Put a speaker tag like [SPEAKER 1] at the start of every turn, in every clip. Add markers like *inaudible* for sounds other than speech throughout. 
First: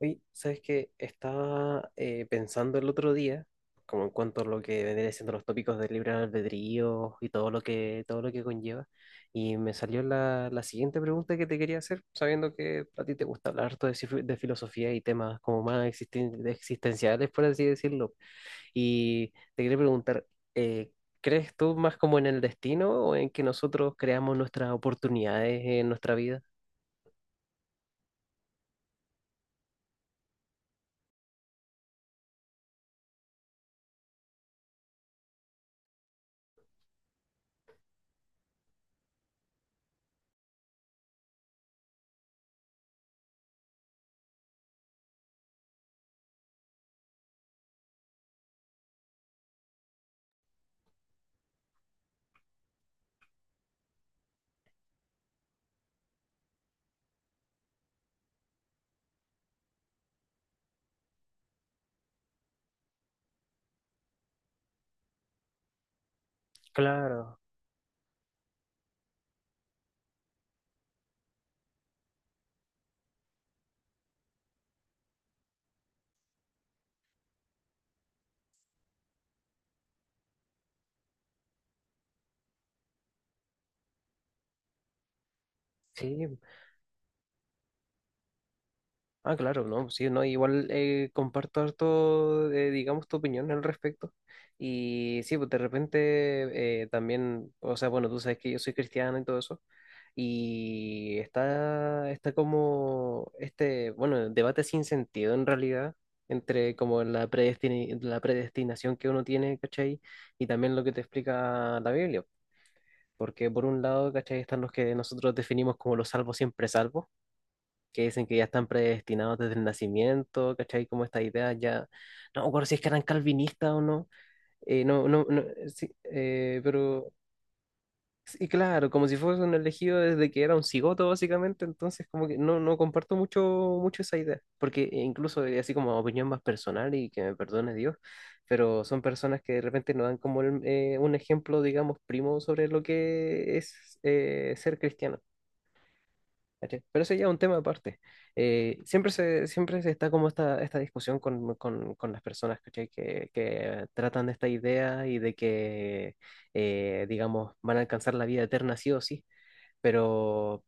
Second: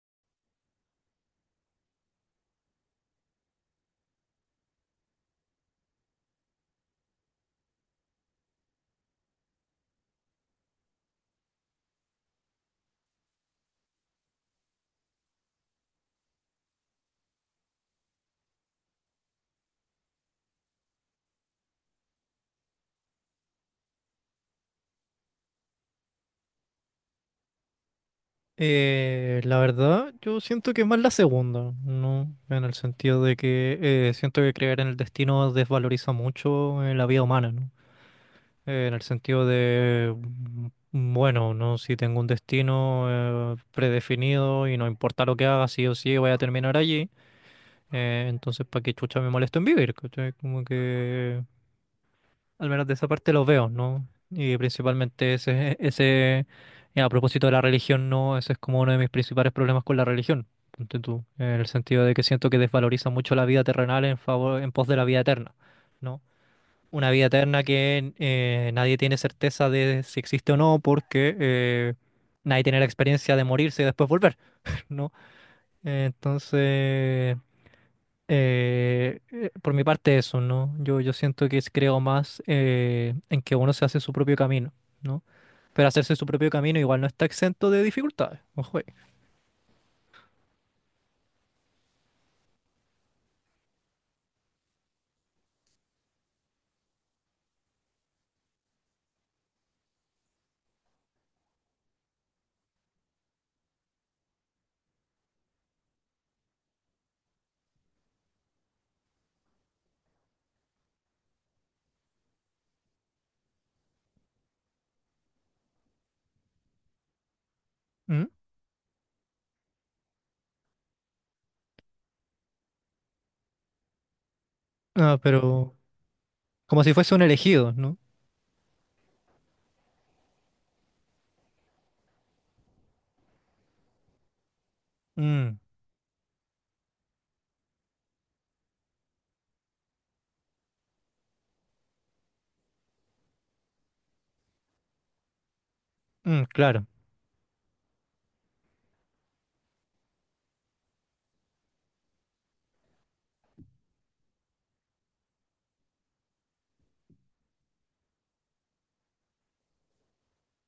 [SPEAKER 1] Oye, ¿sabes qué? Estaba pensando el otro día, como en cuanto a lo que vendría siendo los tópicos del libre albedrío y todo lo que conlleva, y me salió la siguiente pregunta que te quería hacer, sabiendo que a ti te gusta hablar harto de, de filosofía y temas como más existenciales, por así decirlo. Y te quería preguntar, eh, ¿crees tú más como en el destino o en que nosotros creamos nuestras oportunidades en nuestra vida?
[SPEAKER 2] La verdad, yo siento que es más la segunda, ¿no? En el sentido de que siento que creer en el destino desvaloriza mucho, la vida humana, ¿no? En el sentido de, bueno, ¿no? Si tengo un destino predefinido y no importa lo que haga, sí o sí voy a terminar allí. Entonces, ¿para qué chucha me molesto en vivir? ¿Cachai? Como que al menos de esa parte los veo, ¿no? Y principalmente ese, y a propósito de la religión, ¿no? Ese es como uno de mis principales problemas con la religión, ponte tú, en el sentido de que siento que desvaloriza mucho la vida terrenal en favor, en pos de la vida eterna, ¿no? Una vida
[SPEAKER 1] Claro,
[SPEAKER 2] eterna que nadie tiene certeza de si existe o no, porque nadie tiene la experiencia de morirse y después volver, *laughs* ¿no? Entonces, por mi parte eso, ¿no? Yo siento que creo más, en que uno se hace su propio camino, ¿no? Pero hacerse
[SPEAKER 1] sí.
[SPEAKER 2] su propio camino igual no está exento de dificultades, ojo ahí.
[SPEAKER 1] Ah, claro, no, sí, no, igual comparto harto, digamos, tu opinión al respecto. Y sí, pues de repente también, o sea, bueno, tú sabes que yo soy cristiano y todo eso. Y está como este, bueno, debate sin sentido en realidad, entre como la la predestinación que uno tiene, ¿cachai? Y también lo que te explica la Biblia. Porque por un lado, ¿cachai? Están los que nosotros definimos como los salvos siempre salvos, que dicen
[SPEAKER 2] ¿Mm?
[SPEAKER 1] que ya están predestinados desde el nacimiento, ¿cachai? Como esta idea ya, no me acuerdo si es que eran calvinistas o no, no,
[SPEAKER 2] Ah,
[SPEAKER 1] no, no,
[SPEAKER 2] pero
[SPEAKER 1] sí,
[SPEAKER 2] como si
[SPEAKER 1] pero,
[SPEAKER 2] fuese un elegido, ¿no?
[SPEAKER 1] y claro, como si fuese un elegido desde que era un cigoto, básicamente. Entonces como que no comparto mucho, esa idea, porque incluso
[SPEAKER 2] Mm.
[SPEAKER 1] así como opinión más personal, y que me perdone Dios, pero son personas que de repente nos dan como un ejemplo, digamos, primo sobre lo que es ser cristiano,
[SPEAKER 2] Mm,
[SPEAKER 1] ¿cachai?
[SPEAKER 2] claro.
[SPEAKER 1] Pero eso ya es un tema aparte. Siempre se está como esta discusión con, con las personas, ¿cachai? Que tratan de esta idea y de que, digamos, van a alcanzar la vida eterna sí o sí, pero,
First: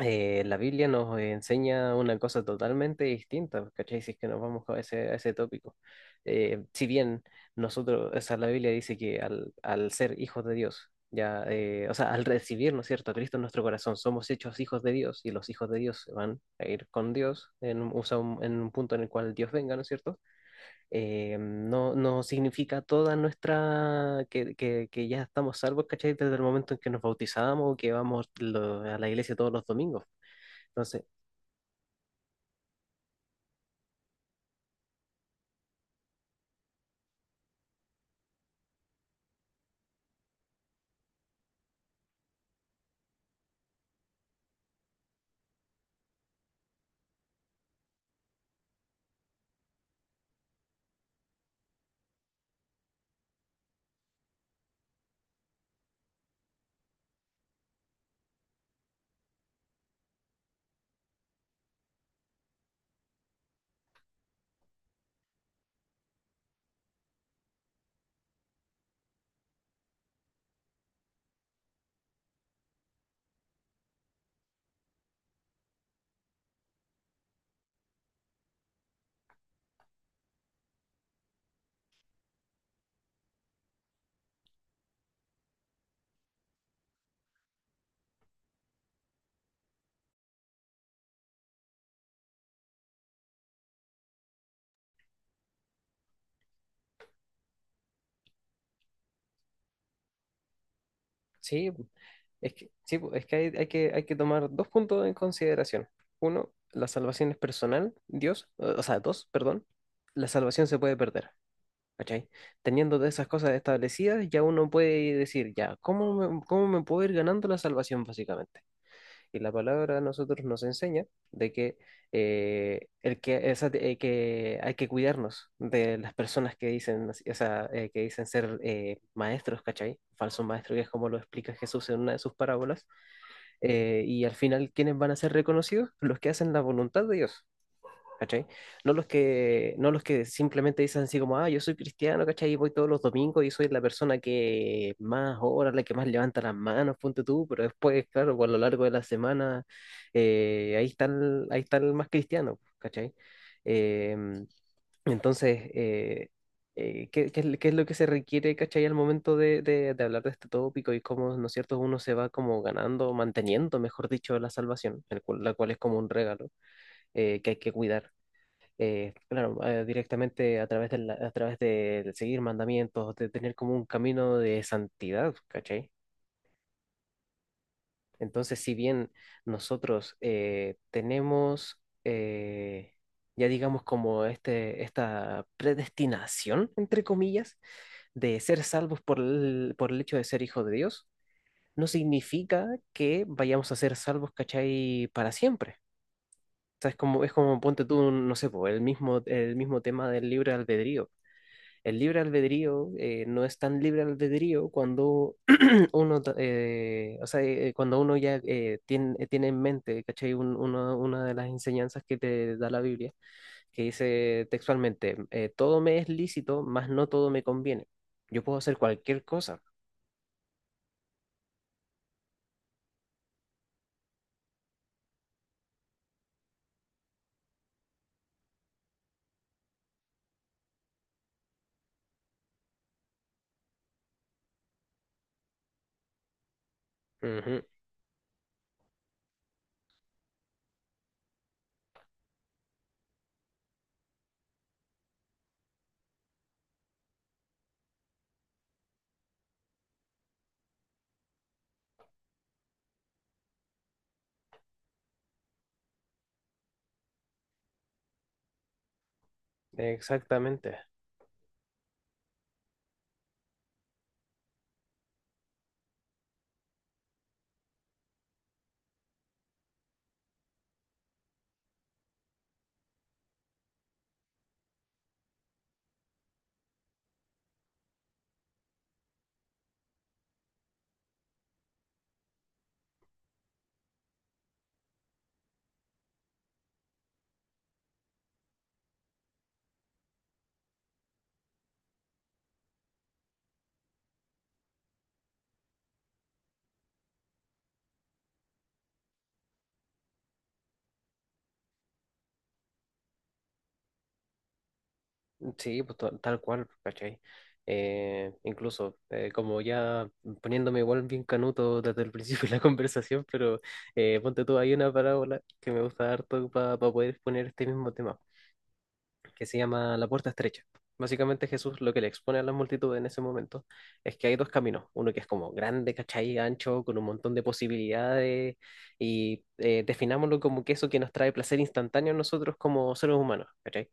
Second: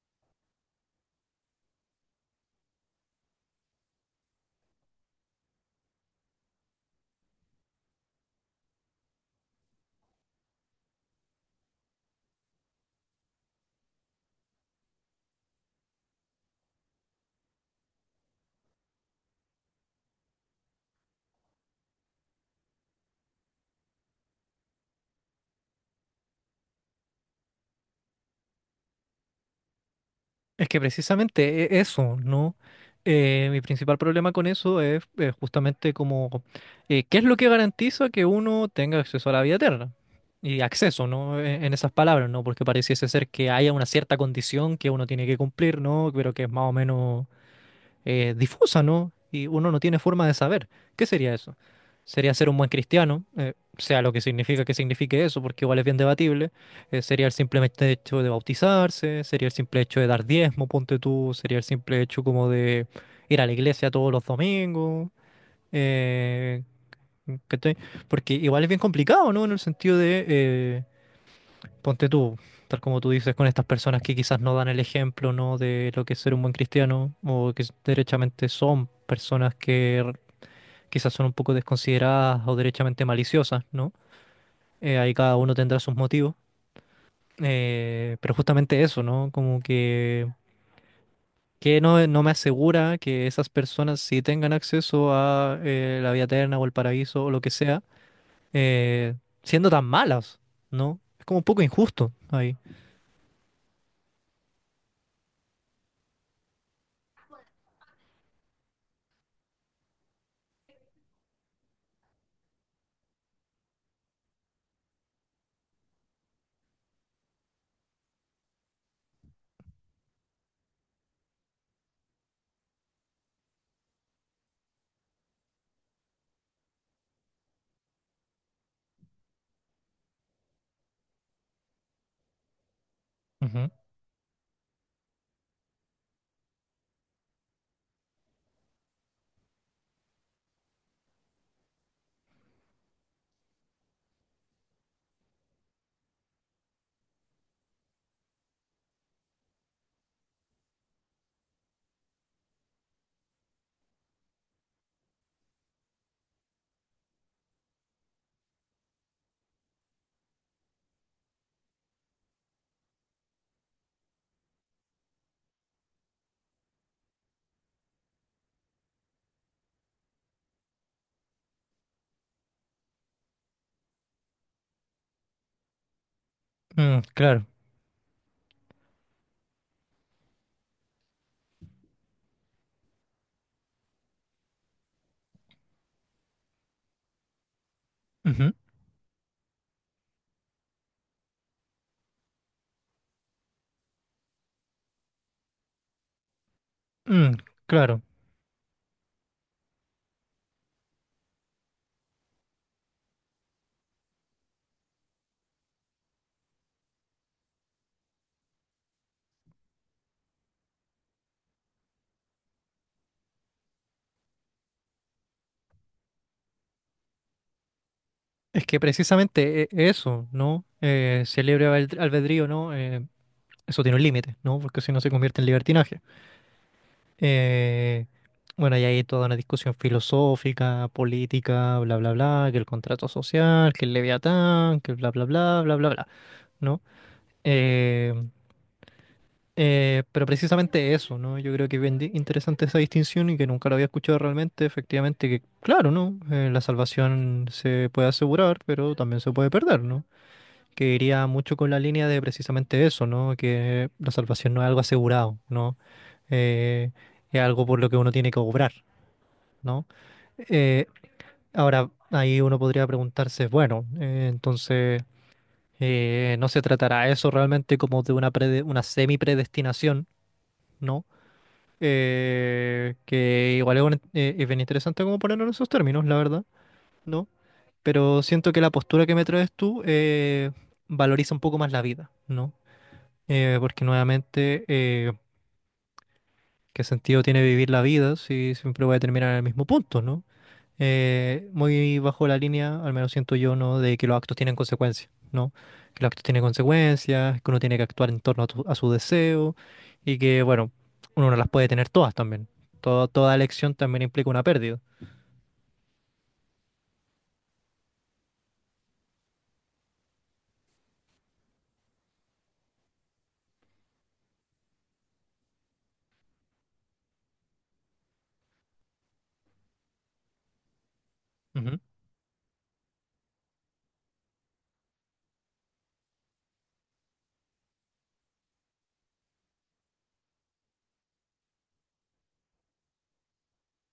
[SPEAKER 1] la Biblia nos enseña una cosa totalmente distinta, ¿cachai? Si es que nos vamos a ese tópico. Si bien nosotros, o sea, la Biblia dice que al ser hijos de Dios, ya, o sea, al recibir, ¿no es cierto?, a Cristo en nuestro corazón, somos hechos hijos de Dios, y los hijos de Dios se van a ir con Dios en, un, o sea, en un punto en el cual Dios venga, ¿no es cierto? No, no significa toda nuestra, que ya estamos salvos, ¿cachai? Desde el momento en que nos bautizamos o que vamos a la iglesia todos los domingos.
[SPEAKER 2] Es que
[SPEAKER 1] Entonces,
[SPEAKER 2] precisamente eso, ¿no? Mi principal problema con eso es, justamente como, ¿qué es lo que garantiza que uno tenga acceso a la vida eterna? Y acceso, ¿no? En esas palabras, ¿no? Porque pareciese ser que haya una cierta condición que uno tiene que cumplir, ¿no? Pero que es más o menos difusa, ¿no? Y uno no tiene forma de saber. ¿Qué sería eso? Sería ser un buen cristiano, sea lo que significa que signifique eso, porque igual es bien debatible. Sería el simple hecho de bautizarse, sería el simple hecho de dar diezmo, ponte tú, sería el simple hecho como de ir a la iglesia todos los domingos. eh, ¿Cachai? Porque igual es bien complicado, ¿no? En el sentido de... Ponte tú, tal como tú dices, con estas personas que quizás no dan el ejemplo, ¿no? De lo que es ser un buen cristiano, o que derechamente son personas que quizás son un poco desconsideradas o derechamente maliciosas, ¿no? Ahí cada uno tendrá sus motivos. Pero justamente eso, ¿no? Como que no, no me asegura que esas personas sí tengan acceso a la vida eterna o el paraíso o lo que sea, eh, siendo tan malas, ¿no? Es como un poco
[SPEAKER 1] sí.
[SPEAKER 2] injusto
[SPEAKER 1] es
[SPEAKER 2] ahí.
[SPEAKER 1] que, sí, pues, es que hay que tomar dos puntos en consideración. Uno, la salvación es personal, Dios, o sea, dos, perdón, la salvación se puede perder. ¿Cachai? Teniendo todas esas cosas establecidas, ya uno puede decir, ya, ¿cómo me puedo ir ganando la salvación, básicamente? Y la palabra a nosotros nos enseña de que, el que, que hay que cuidarnos de las personas que dicen, o sea, que dicen ser maestros, ¿cachai? Falso maestro, que es como lo explica Jesús en una de sus parábolas.
[SPEAKER 2] Ujú.
[SPEAKER 1] Y al final, ¿quiénes van a ser reconocidos? Los que hacen la voluntad de Dios, ¿cachai? No los que simplemente dicen así como, ah, yo soy cristiano, ¿cachai? Y voy todos los domingos y soy la persona que más ora, la que más levanta las manos, ponte tú, pero después, claro, pues, a lo largo de la semana, ahí está el más cristiano, ¿cachai? Eh, entonces, eh, ¿qué es lo que se requiere, ¿cachai?, al momento de, de hablar de este tópico, y cómo, ¿no es cierto?, uno se va como ganando, manteniendo, mejor dicho, la salvación, la cual es como un regalo que hay que cuidar, claro, directamente a través de, a través de seguir mandamientos, de tener como un camino de santidad, ¿cachai?
[SPEAKER 2] Mm, claro.
[SPEAKER 1] Entonces, si bien nosotros tenemos, ya digamos, como este, esta predestinación, entre comillas, de
[SPEAKER 2] Ujú.
[SPEAKER 1] ser salvos por el hecho de ser hijos de Dios, no significa que vayamos a ser salvos, ¿cachai? Para siempre. O sea, es como,
[SPEAKER 2] Mm,
[SPEAKER 1] ponte
[SPEAKER 2] claro,
[SPEAKER 1] tú, no sé, po, el mismo tema del libre albedrío. El libre albedrío no es tan libre albedrío cuando *clears throat* uno, o sea, cuando uno ya tiene en mente, ¿cachai?, una de las enseñanzas que te da la Biblia, que dice textualmente, todo me es lícito, mas no todo me conviene. Yo puedo
[SPEAKER 2] es
[SPEAKER 1] hacer
[SPEAKER 2] que
[SPEAKER 1] cualquier cosa.
[SPEAKER 2] precisamente eso, ¿no? Si el libre albedrío, ¿no? Eso tiene un límite, ¿no? Porque si no se convierte en libertinaje. Eh, bueno, y hay toda una discusión filosófica, política, bla, bla, bla, que el contrato social, que el Leviatán, que bla, bla, bla, bla, bla, bla, ¿no?
[SPEAKER 1] Ujú.
[SPEAKER 2] Eh, pero precisamente eso, ¿no? Yo creo que es bien interesante esa distinción y que nunca lo había escuchado realmente, efectivamente, que claro, ¿no? La salvación se puede asegurar, pero también se puede perder, ¿no? Que iría mucho con la línea de precisamente eso, ¿no? Que la salvación no es algo asegurado, ¿no? Eh, es algo por lo que uno tiene que obrar, ¿no?
[SPEAKER 1] Exactamente.
[SPEAKER 2] Eh, Ahora, ahí uno podría preguntarse, bueno, entonces, ¿no se tratará eso realmente como de una, una semi-predestinación? ¿No? Que igual es, es bien interesante como ponerlo en esos términos, la verdad, ¿no? Pero siento que la postura que me traes tú, valoriza un poco más la vida, ¿no? Porque nuevamente, ¿qué sentido tiene vivir la vida si siempre voy a terminar en el mismo punto, ¿no? Muy bajo la línea, al menos siento yo, ¿no? De que los actos tienen consecuencias, ¿no? Que los actos tienen consecuencias, que uno tiene que actuar en torno a, a su deseo y que, bueno, uno no las puede tener todas también. Toda elección también implica una pérdida.
[SPEAKER 1] Sí, pues tal cual, ¿cachai? Incluso, como ya poniéndome igual bien canuto desde el principio *laughs* de la conversación. Pero ponte tú, hay una parábola que me gusta harto para poder exponer este mismo tema, que se llama La puerta estrecha. Básicamente Jesús
[SPEAKER 2] Ujú,
[SPEAKER 1] lo que le expone a la multitud en ese momento es que hay dos caminos, uno que es como grande, ¿cachai?, ancho, con un montón de posibilidades, y definámoslo como que eso que nos trae placer instantáneo a nosotros como seres humanos, ¿cachai?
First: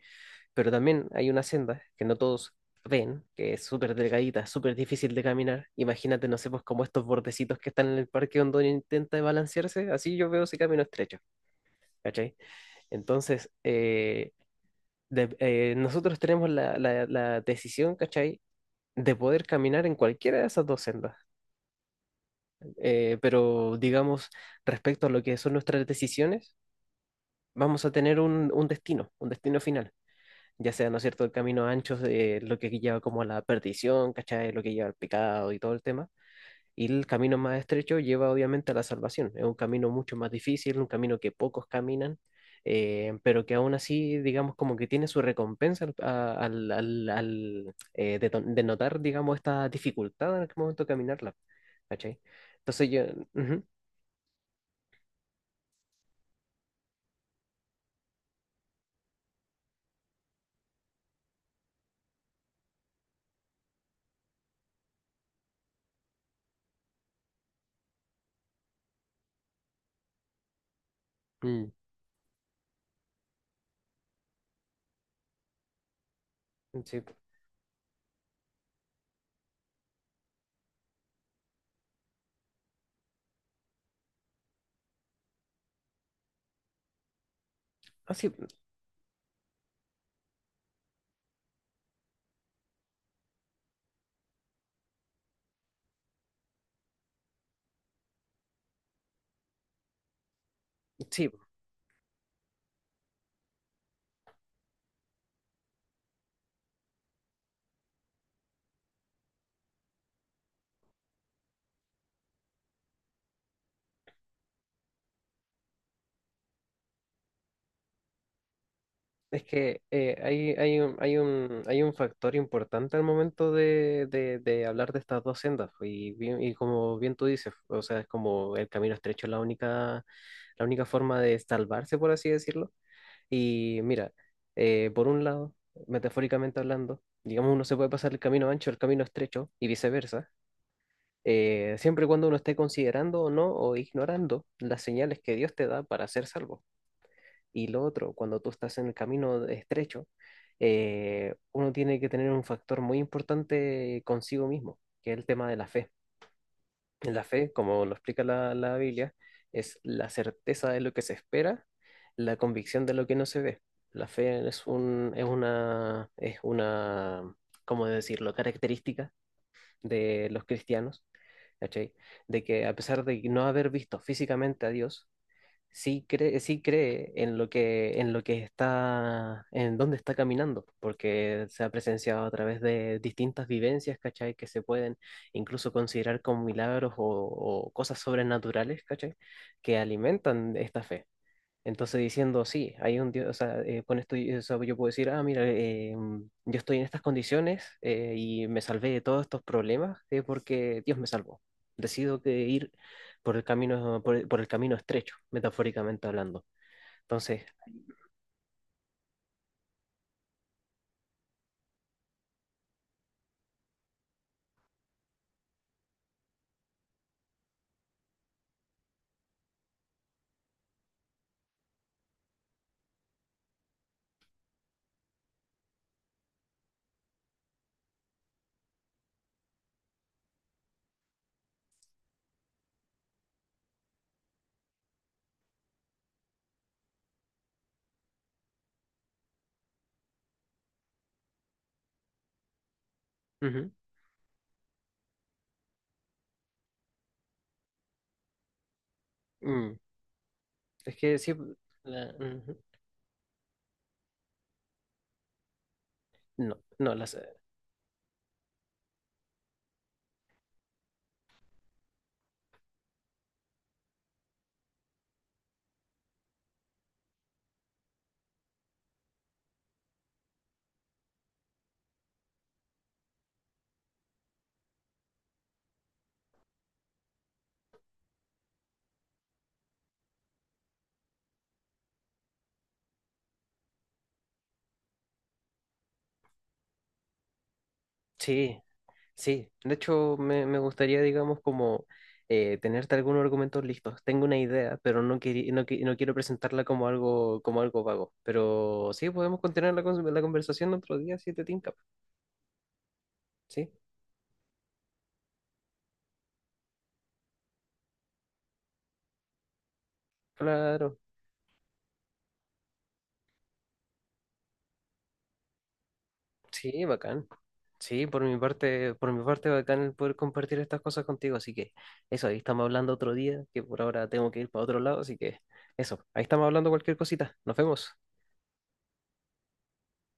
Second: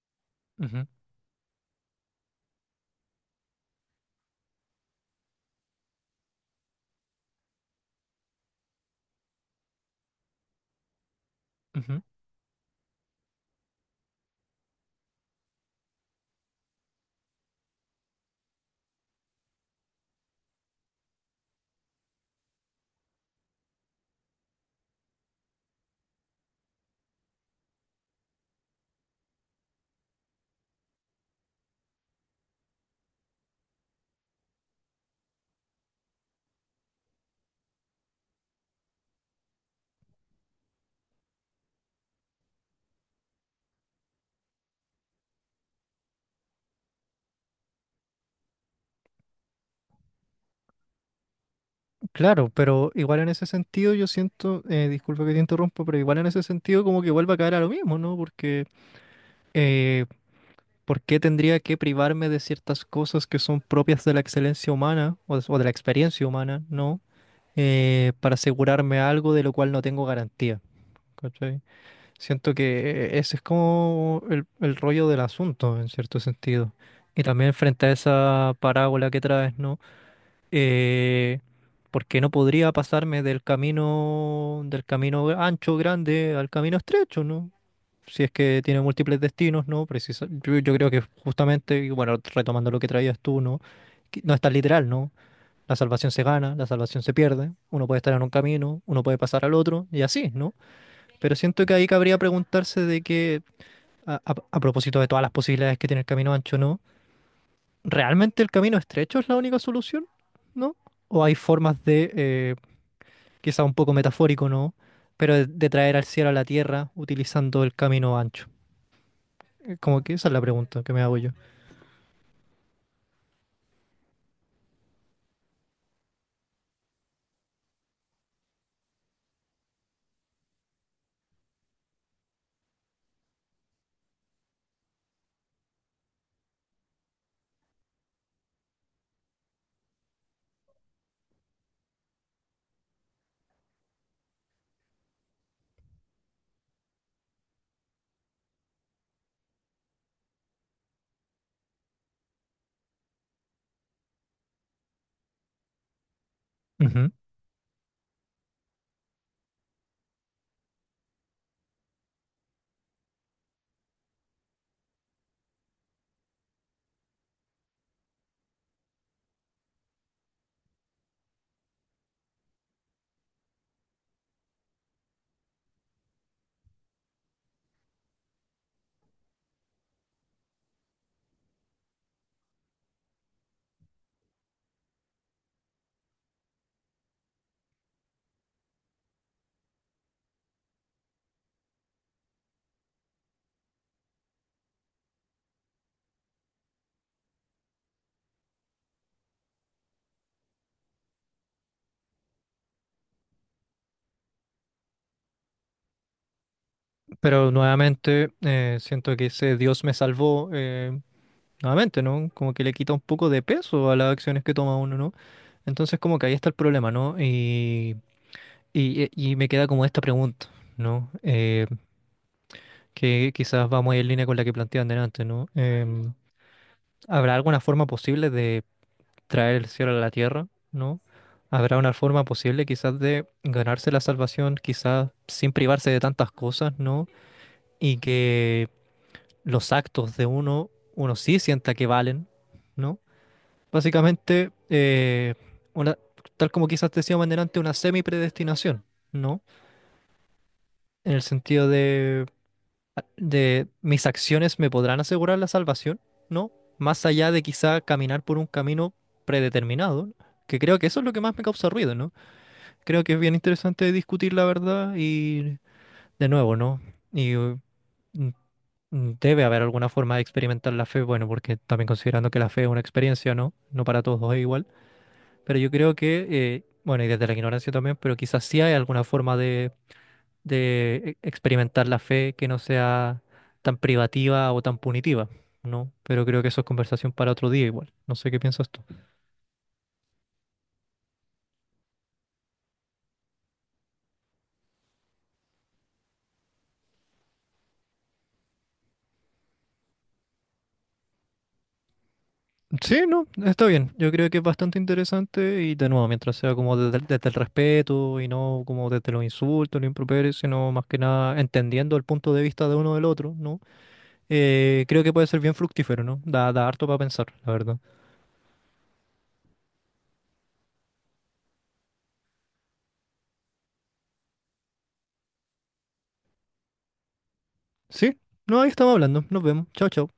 [SPEAKER 1] Pero
[SPEAKER 2] ujú,
[SPEAKER 1] también hay una senda que no todos ven, que es súper delgadita, súper difícil de caminar. Imagínate, no sé, pues, como estos bordecitos que están en el parque donde uno intenta balancearse; así yo veo ese camino estrecho,
[SPEAKER 2] ujú.
[SPEAKER 1] ¿cachai? Entonces, nosotros tenemos la decisión, ¿cachai?, de poder caminar en cualquiera de esas dos sendas. Pero digamos, respecto a lo que son nuestras decisiones, vamos a tener un destino, un destino final. Ya sea, ¿no es cierto?, el camino ancho, lo que lleva como a la perdición, ¿cachai?, lo que lleva al pecado y todo el tema. Y el camino más estrecho lleva obviamente a la salvación. Es un camino mucho más difícil, un camino que pocos caminan, pero que aún así, digamos, como que tiene su recompensa al, a- al- al- al, deto- denotar, digamos, esta dificultad en el momento de caminarla, ¿cachai?
[SPEAKER 2] Claro,
[SPEAKER 1] Entonces
[SPEAKER 2] pero
[SPEAKER 1] yo...
[SPEAKER 2] igual en ese
[SPEAKER 1] Ujú,
[SPEAKER 2] sentido yo siento, disculpa que te interrumpo, pero igual en ese sentido como que vuelve a caer a lo mismo, ¿no? Porque eh, ¿por qué tendría que privarme de ciertas cosas que son propias de la excelencia humana o de la experiencia humana, ¿no? Para asegurarme algo de lo cual no tengo garantía. ¿Cachai?
[SPEAKER 1] mm,
[SPEAKER 2] Siento que ese es como el rollo del asunto, en cierto sentido.
[SPEAKER 1] sí.
[SPEAKER 2] Y también frente a esa parábola que traes, ¿no? eh, Porque no podría pasarme del camino ancho, grande, al camino estrecho, ¿no?
[SPEAKER 1] Ah,
[SPEAKER 2] Si
[SPEAKER 1] sí,
[SPEAKER 2] es que tiene múltiples destinos, ¿no? Precisa, yo creo que justamente, y bueno, retomando lo que traías tú, ¿no? Que no es tan literal, ¿no? La salvación se gana, la salvación se pierde, uno puede estar en un camino, uno puede pasar al otro, y así, ¿no?
[SPEAKER 1] sí.
[SPEAKER 2] Pero siento que ahí cabría preguntarse de que, a propósito de todas las posibilidades que tiene el camino ancho, ¿no? ¿Realmente el camino estrecho es la única solución? ¿No? ¿O hay formas de, quizá un poco metafórico, ¿no? Pero de traer al cielo a la tierra utilizando el camino ancho.
[SPEAKER 1] Es que
[SPEAKER 2] Como que esa es la
[SPEAKER 1] hay, hay
[SPEAKER 2] pregunta que
[SPEAKER 1] un,
[SPEAKER 2] me
[SPEAKER 1] hay
[SPEAKER 2] hago yo.
[SPEAKER 1] un, hay un factor importante al momento de, de hablar de estas dos sendas, pues, y como bien tú dices, o sea, es como el camino estrecho es la única forma de salvarse, por así decirlo. Y mira, por un lado, metafóricamente hablando, digamos, uno se puede pasar el camino ancho al camino estrecho y viceversa, siempre y cuando uno esté considerando o no o ignorando las señales que Dios te da para ser salvo. Y lo otro, cuando tú estás en el camino estrecho, uno tiene que tener un factor muy importante consigo mismo, que es el tema de la fe.
[SPEAKER 2] Ujú.
[SPEAKER 1] La fe, como lo explica la Biblia, es la certeza de lo que se espera, la convicción de lo que no se ve. La fe es un, es una, ¿cómo decirlo?, característica de los cristianos, ¿cachai? De que a pesar de no haber visto físicamente a Dios, sí cree en lo que está, en dónde está caminando, porque se ha presenciado a través de distintas vivencias, ¿cachai?, que se pueden incluso considerar como milagros o cosas sobrenaturales, ¿cachai?, que alimentan esta fe. Entonces diciendo, sí, hay un Dios, o sea, con esto o sea, yo puedo decir, ah, mira, yo estoy en estas condiciones y me salvé de todos estos problemas porque Dios me salvó. Decido que ir por el camino, por el camino estrecho, metafóricamente hablando. Entonces.
[SPEAKER 2] Pero nuevamente, siento que ese Dios me salvó, nuevamente, ¿no? Como que le quita un poco de peso a las acciones que toma uno, ¿no? Entonces como que ahí está el problema, ¿no? Y, y me queda como esta pregunta, ¿no? Que quizás va muy en línea con la que planteaban delante, ¿no? Em, ¿habrá alguna forma posible de traer el cielo a la tierra, ¿no? ¿Habrá una forma posible quizás de ganarse la salvación, quizás sin privarse de tantas cosas, ¿no? Y que los actos de uno, uno sí sienta que valen, ¿no?
[SPEAKER 1] Ujú,
[SPEAKER 2] Básicamente, una, tal como quizás decíamos delante, una semi-predestinación, ¿no?
[SPEAKER 1] mm, es
[SPEAKER 2] En
[SPEAKER 1] que
[SPEAKER 2] el
[SPEAKER 1] sí.
[SPEAKER 2] sentido de
[SPEAKER 1] Ujú,
[SPEAKER 2] mis acciones me podrán asegurar la salvación, ¿no?
[SPEAKER 1] no, no,
[SPEAKER 2] Más
[SPEAKER 1] las,
[SPEAKER 2] allá de quizá caminar por un camino predeterminado, ¿no? Que creo que eso es lo que más me causa ruido, ¿no? Creo que es bien interesante discutir la verdad y de nuevo, ¿no? Y mm, debe haber alguna forma de experimentar la fe, bueno, porque también considerando que la fe es una experiencia, ¿no? No para todos es igual, pero yo creo que, bueno, y desde la ignorancia también, pero quizás sí hay alguna forma de experimentar la fe que no sea tan privativa o tan punitiva, ¿no? Pero creo que eso es conversación para otro día igual. No sé qué
[SPEAKER 1] sí.
[SPEAKER 2] piensas tú.
[SPEAKER 1] Sí, de hecho me, gustaría, digamos, como tenerte algunos argumentos listos. Tengo una idea, pero no quiero presentarla como algo, vago. Pero sí, podemos continuar la conversación otro día si te tinca.
[SPEAKER 2] Sí, no, está
[SPEAKER 1] Sí,
[SPEAKER 2] bien. Yo creo que es bastante interesante y de nuevo, mientras sea como desde el respeto y no como desde los insultos, los improperios, sino más
[SPEAKER 1] claro.
[SPEAKER 2] que nada entendiendo el punto de vista de uno del otro, ¿no? Creo que puede ser bien fructífero, ¿no? Da, da
[SPEAKER 1] Sí,
[SPEAKER 2] harto para
[SPEAKER 1] bacán.
[SPEAKER 2] pensar, la verdad.
[SPEAKER 1] Sí, por mi parte, bacán el poder compartir estas cosas contigo. Así que eso, ahí estamos hablando otro día, que por ahora tengo que ir para otro lado. Así que eso, ahí estamos hablando cualquier cosita. Nos vemos.
[SPEAKER 2] Sí, no, ahí estamos hablando. Nos vemos. Chao, chao.